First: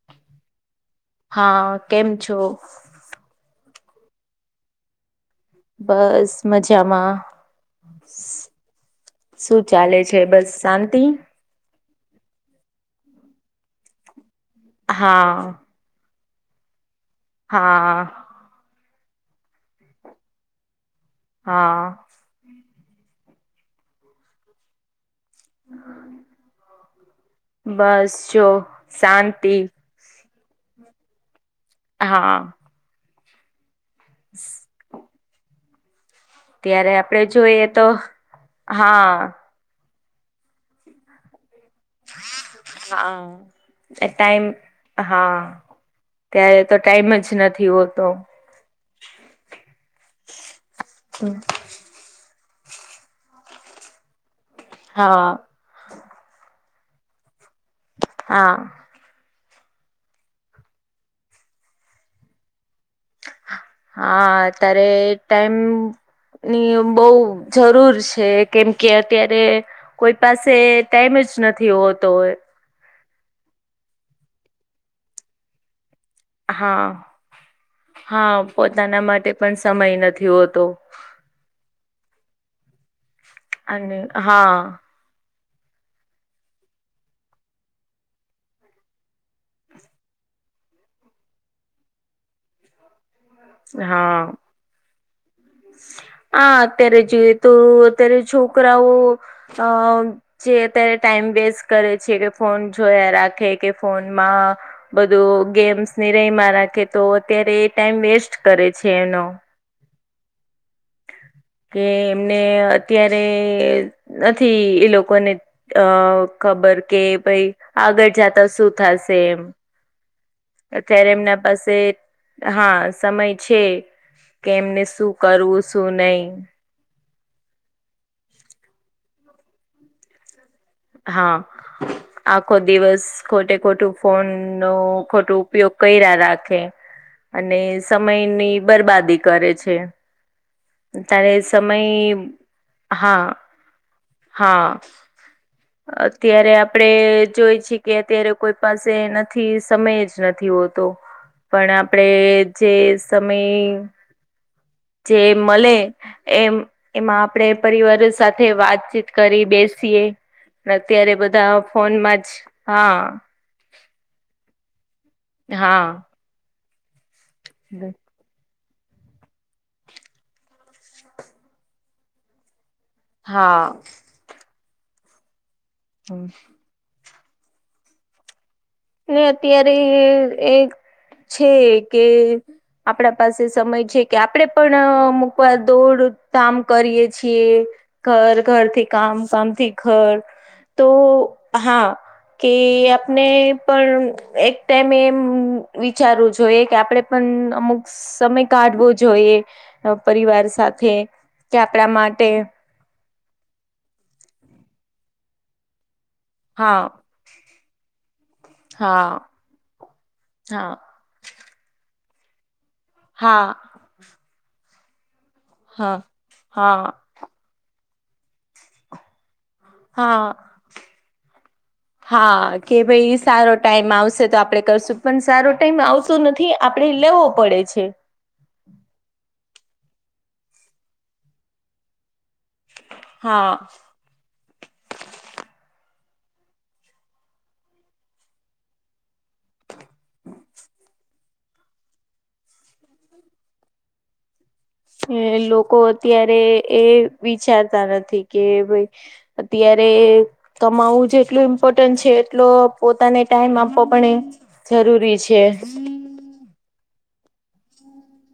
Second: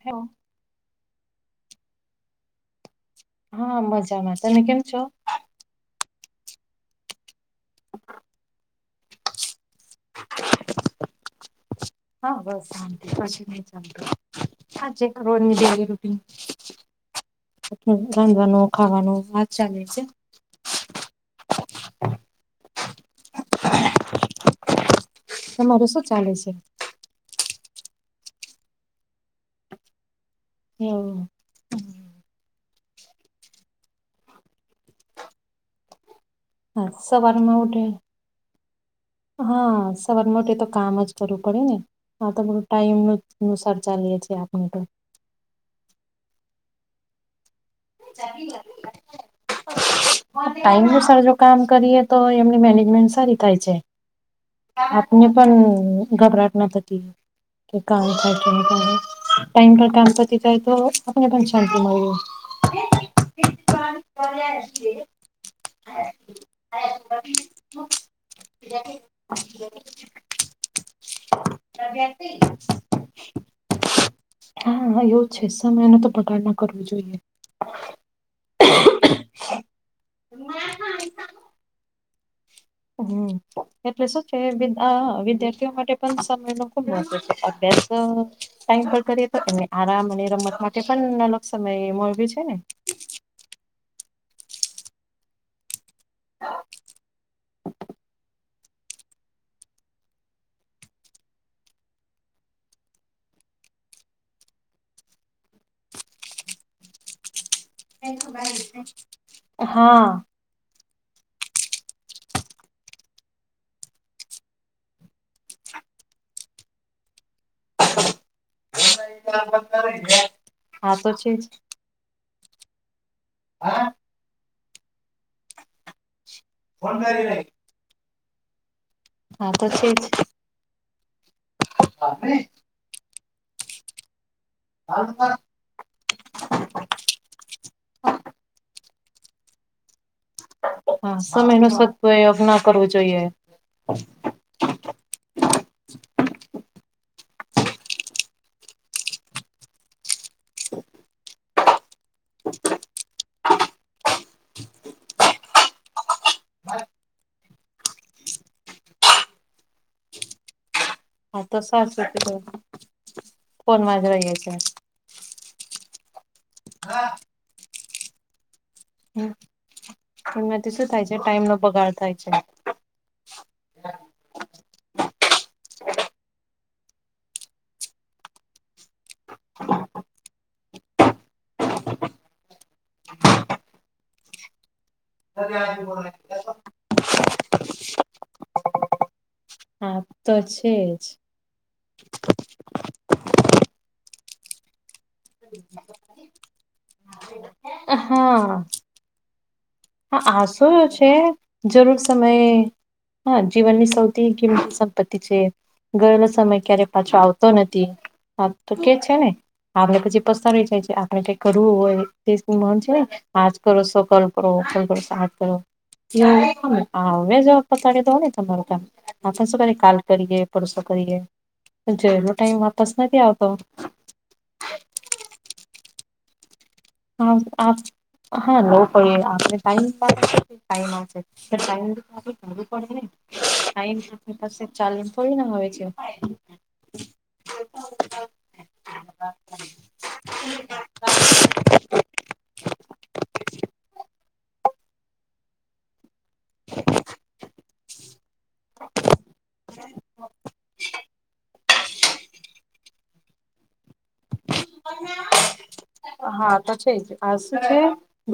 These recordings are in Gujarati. હ... હા કેમ છો. હા મજામાં તમે કેમ છો. બસ મજામાં. શું ચાલે છેલ! બસ શાંતિ હા બસ શાંત પછી નહી ચાલ હા છે. કરો દ રટી હા રાંધવાનું ખાવાનું આ જ ચાલે છે. હા.... તમારે શું ચાલે છે. બસ જો શાંતિ હમ્મ હા [inaudible] હા ત્યારે આપડે સવારમાં જોઈએ ઉઠે તોહ હા હા સવાર મોટે તો કામ જ કરવું પડે ને હા તમેતો તો ટાઈમ હા અનુસાર એ ચાલીએ છે ટાઈમ આપડે તો હા ત્યારે તો ટાઈમ જ નથી હો ટાઈમ અનુસાર જો કામ કરીએ તો એમની મેનેજમેન્ટ સારી થાય છે. આપને હા પણ ગભરાટ ન નથી હા ટાઈમ પર કામ પતિ જાય તો આપને શાંતિ મળી રહે હા હા અતારે ટાઇમની બઉ જરૂર છે કેમ કે, અત્યારે કોઈ પાસે ટાઈમ જ નથી હોતો હોય હા એવું છે સમયનો તો બગાડ ના કરવો હા જોઈએ. હા પોતાના માટે પણ સમય નથી હોતો. હમ્મ અને એટલે શું કે હા [unintelligible] આ વિદ્યાર્થીઓ માટે પણ સમય ખૂબ ઓછો છે. અભ્યાસ પણ ટાઈમ પર કરીએ તો એમને આરામ અને રમત માટે પણ સમયે [unintelligible] છે ને હા આ અત્યારે જોઈએ તો અત્યારે છોકરાઓ અ જે અત્યારે ટાઈમ વેસ્ કરે છે કે ફોન જોયા રાખે કે ફોનમાં બધું ગેમ્સ નેઈ ર‌ઈમાં રાખે તો અત્યારે એ ટાઈમ વેસ્ટ કરે છે એનો હા કે એમને અત્યારે નથી ઈ લોકોને અ ખબર કે ભઈ આગળ જાતા શું થાશે એમ? [inaudible] [unintelligible] તો અત્યારે છે જ. એમના પાસે હા સમય છે. હા કે એમને શું કરવું? શું નહી? [unintelligible] [inaudible] આતો છે જ હા આખો દિવસ ખોટે ખોટું ફોનનો ખોટું હા ઉપયોગ કયરા રાખે અને સમયની બરબાદી કરે છે. હા ત્યારે સમયનો સમય સદપયોગ ના કરવું હા જોઈએ. હા અત્યારે આપડે જોઈ છી કે અત્યારે કોઈ પાસે નથી સમય જ નથી હોતો. પણ આપડે જે સમય જે મલે એમ એમાં આપડે પરિવારો સાથે વાતચીત કરી, બેસીએ પણ અત્યારે હા બધા તો ફોનમાં જ હા. ફોનમા જ રહીએ છીએ. હા [unintelligible] હલો એમનાથી શું થાય છે? ટાઈમનો બગાડ થાય છે. હા હમ્મ ને અત્યારે એક છે કે આપણા પાસે સમય છે કે આપડે પણ અમૂકવાર દોડધામ કરીએ છીએ ઘર ઘરથી કામ કામથી હા ઘર તો છે તો જ હા કે આપને પણ એક ટાઈમે એમ વિચારવું જોઈએ કે આપડે પણ અમુક હા સમય કાઢવો જોઈએ. હા પરિવાર આ શું સાથે છે કે આપણા જરૂર માટે સમયે હા જીવનની સૌથી કિંમતી સંપત્તિ છે ઘર સમય હા ક્યારેય પાછો આવતો નથી. હા તો કે હા છે ને આપને પછી હા પસ્તાવાનુય થાય છે. આપણે કૈંક કરવું હોય તે શું મન છે, હા આજ કરો સો કલ કરો, [unintelligible] કરો છો આજ કરો. હા હા [unintelligible] [inaudible] કાલ હા કરીએ, પરસો કરીએ. જેલો હા, ટાઈમ કે વાપસ ભાઈ નથી આવતો સારો ટાઈમ આવશે, તો આપડે કરશું. પણ સારો ટાઈમ આવતો નથી, આપડે લેવો હા પડે છે. હા લોકોઈ આપણે ટાઈમ [unintelligible] હા [inaudible] સારું પડેને [unintelligible] [inaudible] એ પાસે, ચાલુ થોડી ના હોય છે. [inaudible] [inaudible] [inaudible] લોકો અત્યારે એ વિચારતા નથી કે ભાઈ- -અત્યારે કમાવવું જ છે એટલું એમ- -ઇ્પોર્ટન્ટ છે. એટલો પોતાને ટાઈમ આપવો પણ જરૂરી છે. હા તો છેજ, આ શું છે?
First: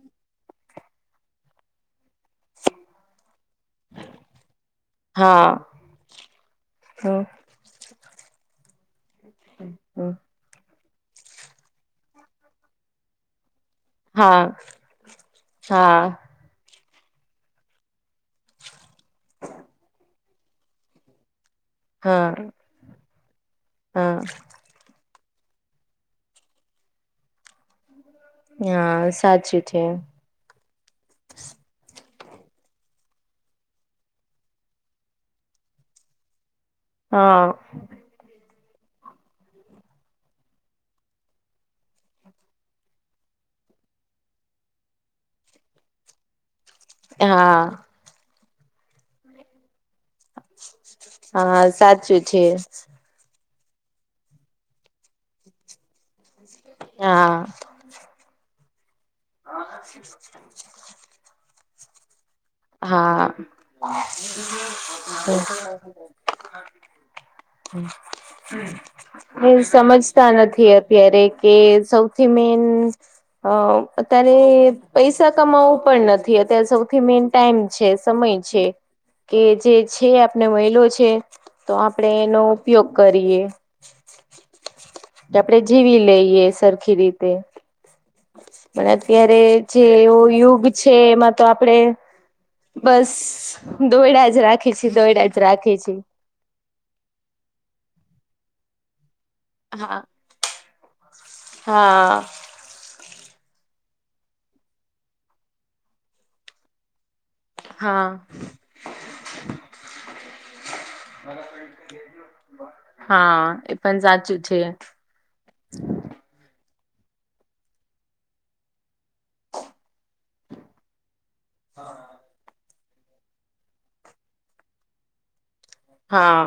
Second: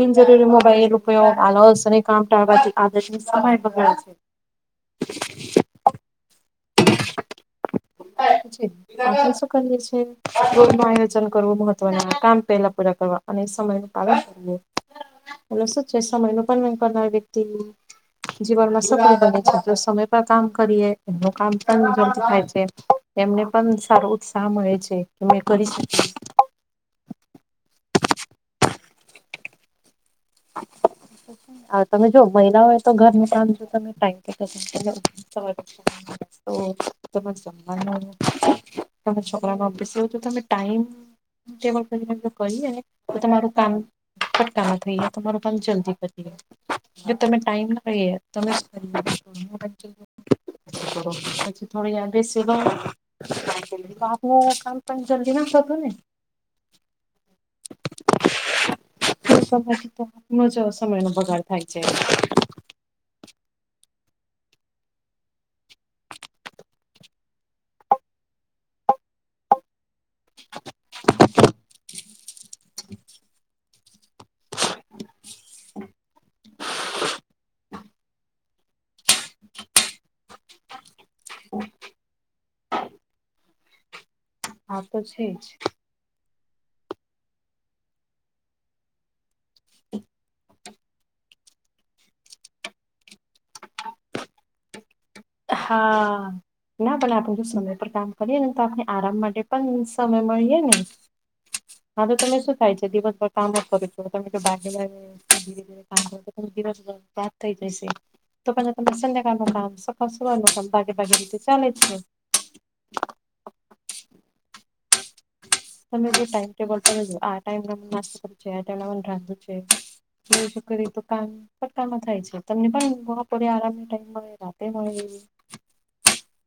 બિનજરૂરી મોબાઈલ ઉપયોગ આલસ ને કામ ટાળવાથી આદર્શની સામય બગાડે છે. [inaudible] હા હો. [inaudible] શું કરીએ છીએ હમ [unintelligible] કરવું મહત્વના કામ પેલા પૂરા કરવા અને હા સમય- હા [unintelligible] કરનાર વ્યક્તિ જીવનમાં [unintelligible] આપ સમય પર કામ કરીએ. [unintelligible] [inaudible] પણ હા ખાય છે. એમને પણ સારો હા ઉત્સાહ મળે છે કે મેં કરી શકી. [inaudible] હા સાચી છે. [inaudible] હ તમે જો મહિલા હોય તો ઘરની [unintelligible] [inaudible] તો ત હા જમવા તમે છોકરા નો ઓફીસ [unintelligible] તમે ટાઈમ- [unintelligible] કરીને તો તમારું કામ ફટકા મા થઈ જાય. તમારો પણ જલ્દી પતી જાય, જો તમે હા ટાઈમ ના રહીએ તમે [unintelligible] [inaudible] [inaudible] હા સાચું છે [inaudible] તો આપનું કામ જલ્દી ના [unintelligible] હા. [inaudible] [unintelligible] સમય નો બગાડ થાય છે. હા. [inaudible] [inaudible] એ સમજતા નથી અત્યારે- - એ સૌથી મેન- હ અત્યારે, પૈસા કમાવવું પણ નથી, અત્યારે સૌથી મેન- -ટાઈમ છે, સમય છે. કે જે છે, આપણે મઈલો છે, તો આપણે એનો ઉપયોગ કરીએ. [inaudible] હા, તો છે કે જ. આપણે જીવી લઈએ, સરખી રીતે- પણ અત્યારે જે એવો યુગ છે, એમાં તો આપડે- બસ. દોઈડા જ રાખે છે, દોઈડા જ- રાખી છી હા, ના પણ આપણે જો સમય પર કામ કરીએ ને, તો આપણે આરામ માટે- - પણ હા સમય મળીએે ને. હા તો તને શું થાય છે દિવસ- કામ કરું છું તમે કે બાઢ [unintelligible] ધીરે ધીરે કામ કરો. [unintelligible] થઈ જશે હા તો પણ તમે સંધ્યાકાળમાં [unintelligible] સ્વરનુ કામ ભાગે ભાગે રીતે ચાલે છે. હા, એ પણ સાચું છે. તમે જે ટાઈમટેબલ [unintelligible] આ ટાઈમ હમણાં શું છે ટાઈમ [unintelligible] રાંધું છે એવી રીતે કરે તો કામ ફટાફટ થાય છે, તમને પણ બોપરે આરામ નું ટાઈમ મળ, રાતે મળે. હા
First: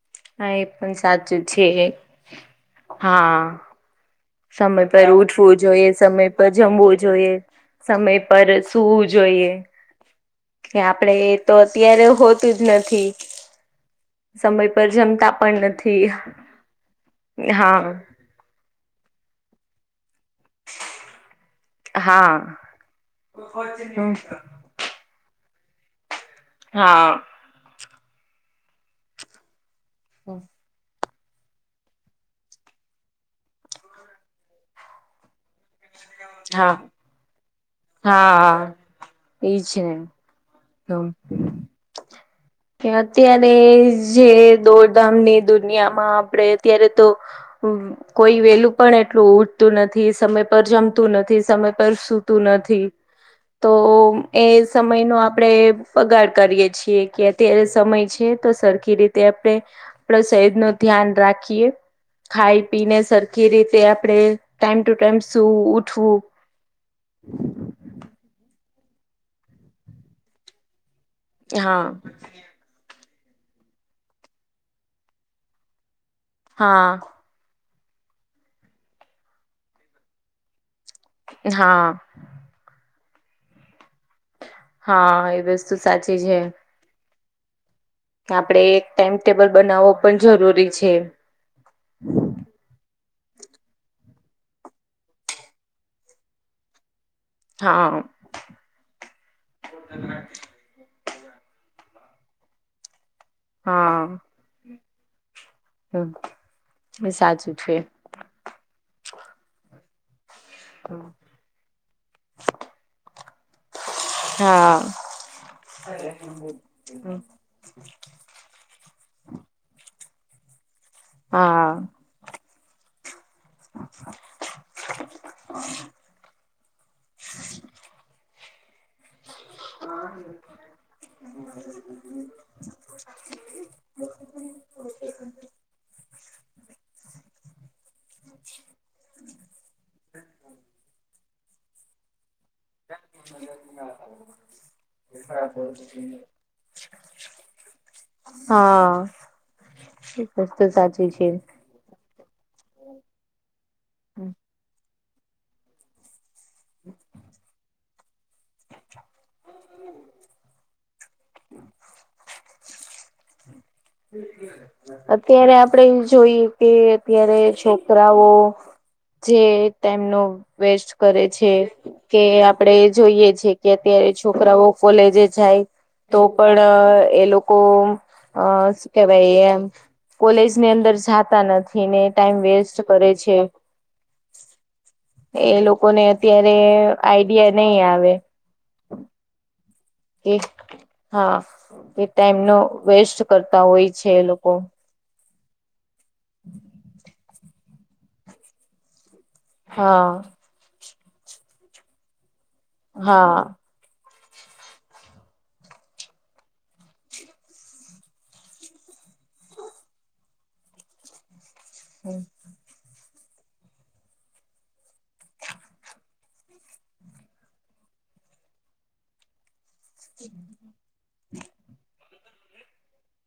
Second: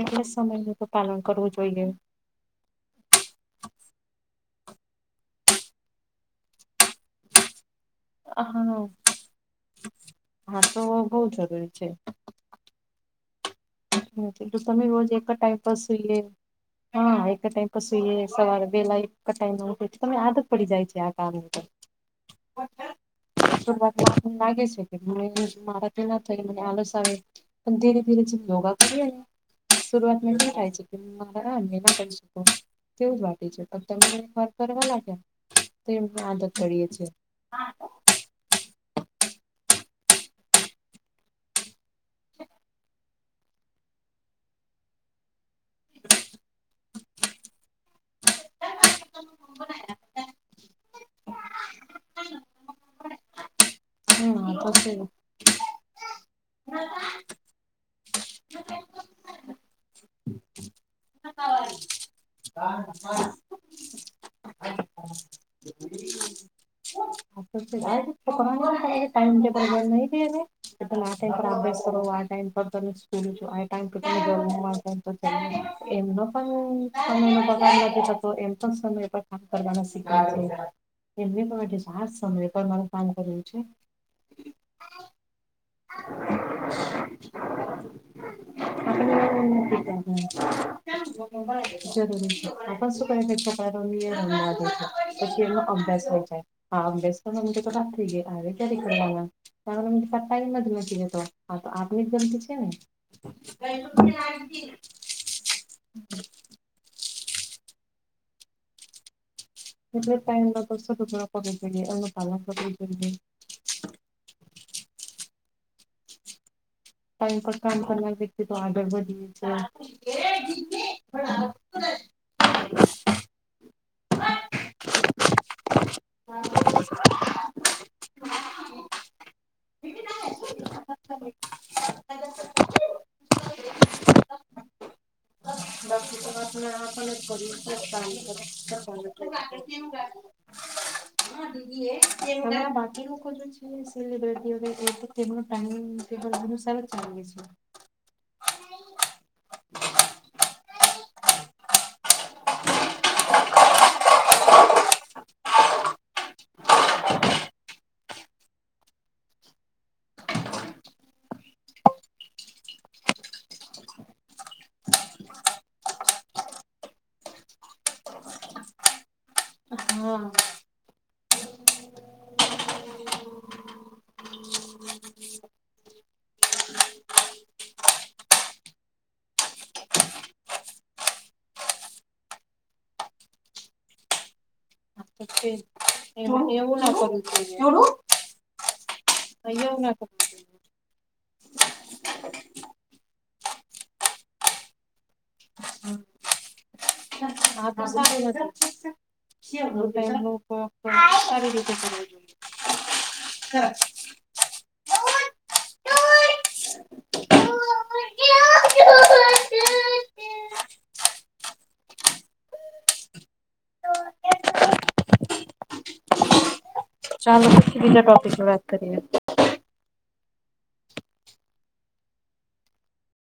એટલે હા, એ સમયનું તો પણ પાલન સાચું કરવું છે જોઈએ હા. સમય પર ઉઠવું જોઈએ, સમય પર જમવું જોઈએ સમય પર હા સુુંવુ જોઈએ હા કે તો આપળે બહુ તો જરૂરી છે અત્યારે હોતું જ નથી. હું [unintelligible] સમય તમે પર રોજ એક જમતા જ ટાઈમ પણ પર સુંએ નથી હા, એક ટાઈમ પર હા સુંએ સવારે વેલા એકચ ટાઈમ માં ઉઠીએ તો તમને આદત પડી જાય છે, આ કામ ની તો હા શું વાત લા લાગે છે. એક [unintelligible] આમ આળા તેળા થઈને આલસ આવે, હા પણ ધીરે ધીરે જેમ યોગા કરીએ ને શુરવાતમાં [unintelligible] છે [unintelligible] કેવું લાગે છે, તમ તમે એક વાર કરવા લાગો તો એમ આદત કરીએ છે હા, હા ઈજ ને. લમ. કે અત્યારે જે દોડધામની દુનિયામાં આપળે અત્યારે તો હમ્મ. કોઈ વેલું પણ એટલું ઉઠતું નથી, સમય પર જમતું નથી, સમય પર સુતું નથી તોઓમ એ હમ તો છે. સમયનો આપ ળે બગાળ કરીએ છીએ કે અત્યારે સમય છે, તો ટાઈમ સરખી રીતે આપળે આપળો શેહેદનો ધ્યાન રાખીએ ખાઈ પીને સરખી રીતે આપળે ટાઈમ ટુ ટાઈમ સૂવું, ઉઠવું. તો [unintelligible] ટાઈમટેબલ બનઈ દિએ ને કે તમે આ ટાઈમ પર આ અભ્યાસ હા કરો, આ ટાઈમ પર તમે સુ [unintelligible] [unintelligible] એમ હા પણ સમય પર કામ કરવાણો સિખાવે હા [unintelligible] સમય પર મારું કામ કરવું છે. હા, એ વસ્તુ સાચી છે. [inaudible] આપળે એક આપણે એવું ટાઈમટેબલ બનાવો પણ નથી જરૂરી છે. જરૂરી છે, આપન શું કરે કે છોકરા રમિએ [unintelligible] પછી એનો અભ્યાસ થૈય જાય હા, અભ્યાસ [unintelligible] તો રાત હા થઈ ગય આવે. [unintelligible] ટાઈમ જ નથી રેતો, આ તો આપણની જ ગલતી છે ને. હા [unintelligible] હમ એ સાચું છે. એટલે જ ટાઈમ પર [unintelligible] જોઈએ [unintelligible] જોઈએ. હા. ટાઈમ પર કામ કરનાર વ્યક્તિ તો આગળ વધીએ છે. હા. [inaudible] [unintelligible] બાકી તો વાતને [unintelligible] [unintelligible] [unintelligible] હા એ [unintelligible] સાચી છે. [inaudible] [inaudible] [unintelligible] અત્યારે આપડે જોઈએ કે અત્યારે છોકરાઓ જે હા ટાઈમનો વેસ્ટ કરે છે. કે આપડે જોઈએ છે કે અત્યારે છોકરાઓ કોલેજે જાઈ તો પણ એ લોકો અ શું કેવાય એમ કોલેજની અંદર જાતા નથી ને ટાઈમ વેસ્ટ કરે છે. આ તો એ છે લોકોને એવું અત્યારે એવું ના કરવું આઈડિયા જોઈએ એવું નઈ આવે [unintelligible] કે હા એ ટાઈમનો વેસ્ટ કરતા હોય છે એ લોકો હમ્મ [inaudible] [unintelligible] [unintelligible] હા સારી રીતે [unintelligible] હા હમ્મ [unintelligible] ટોપિક વાત કરીએ [inaudible]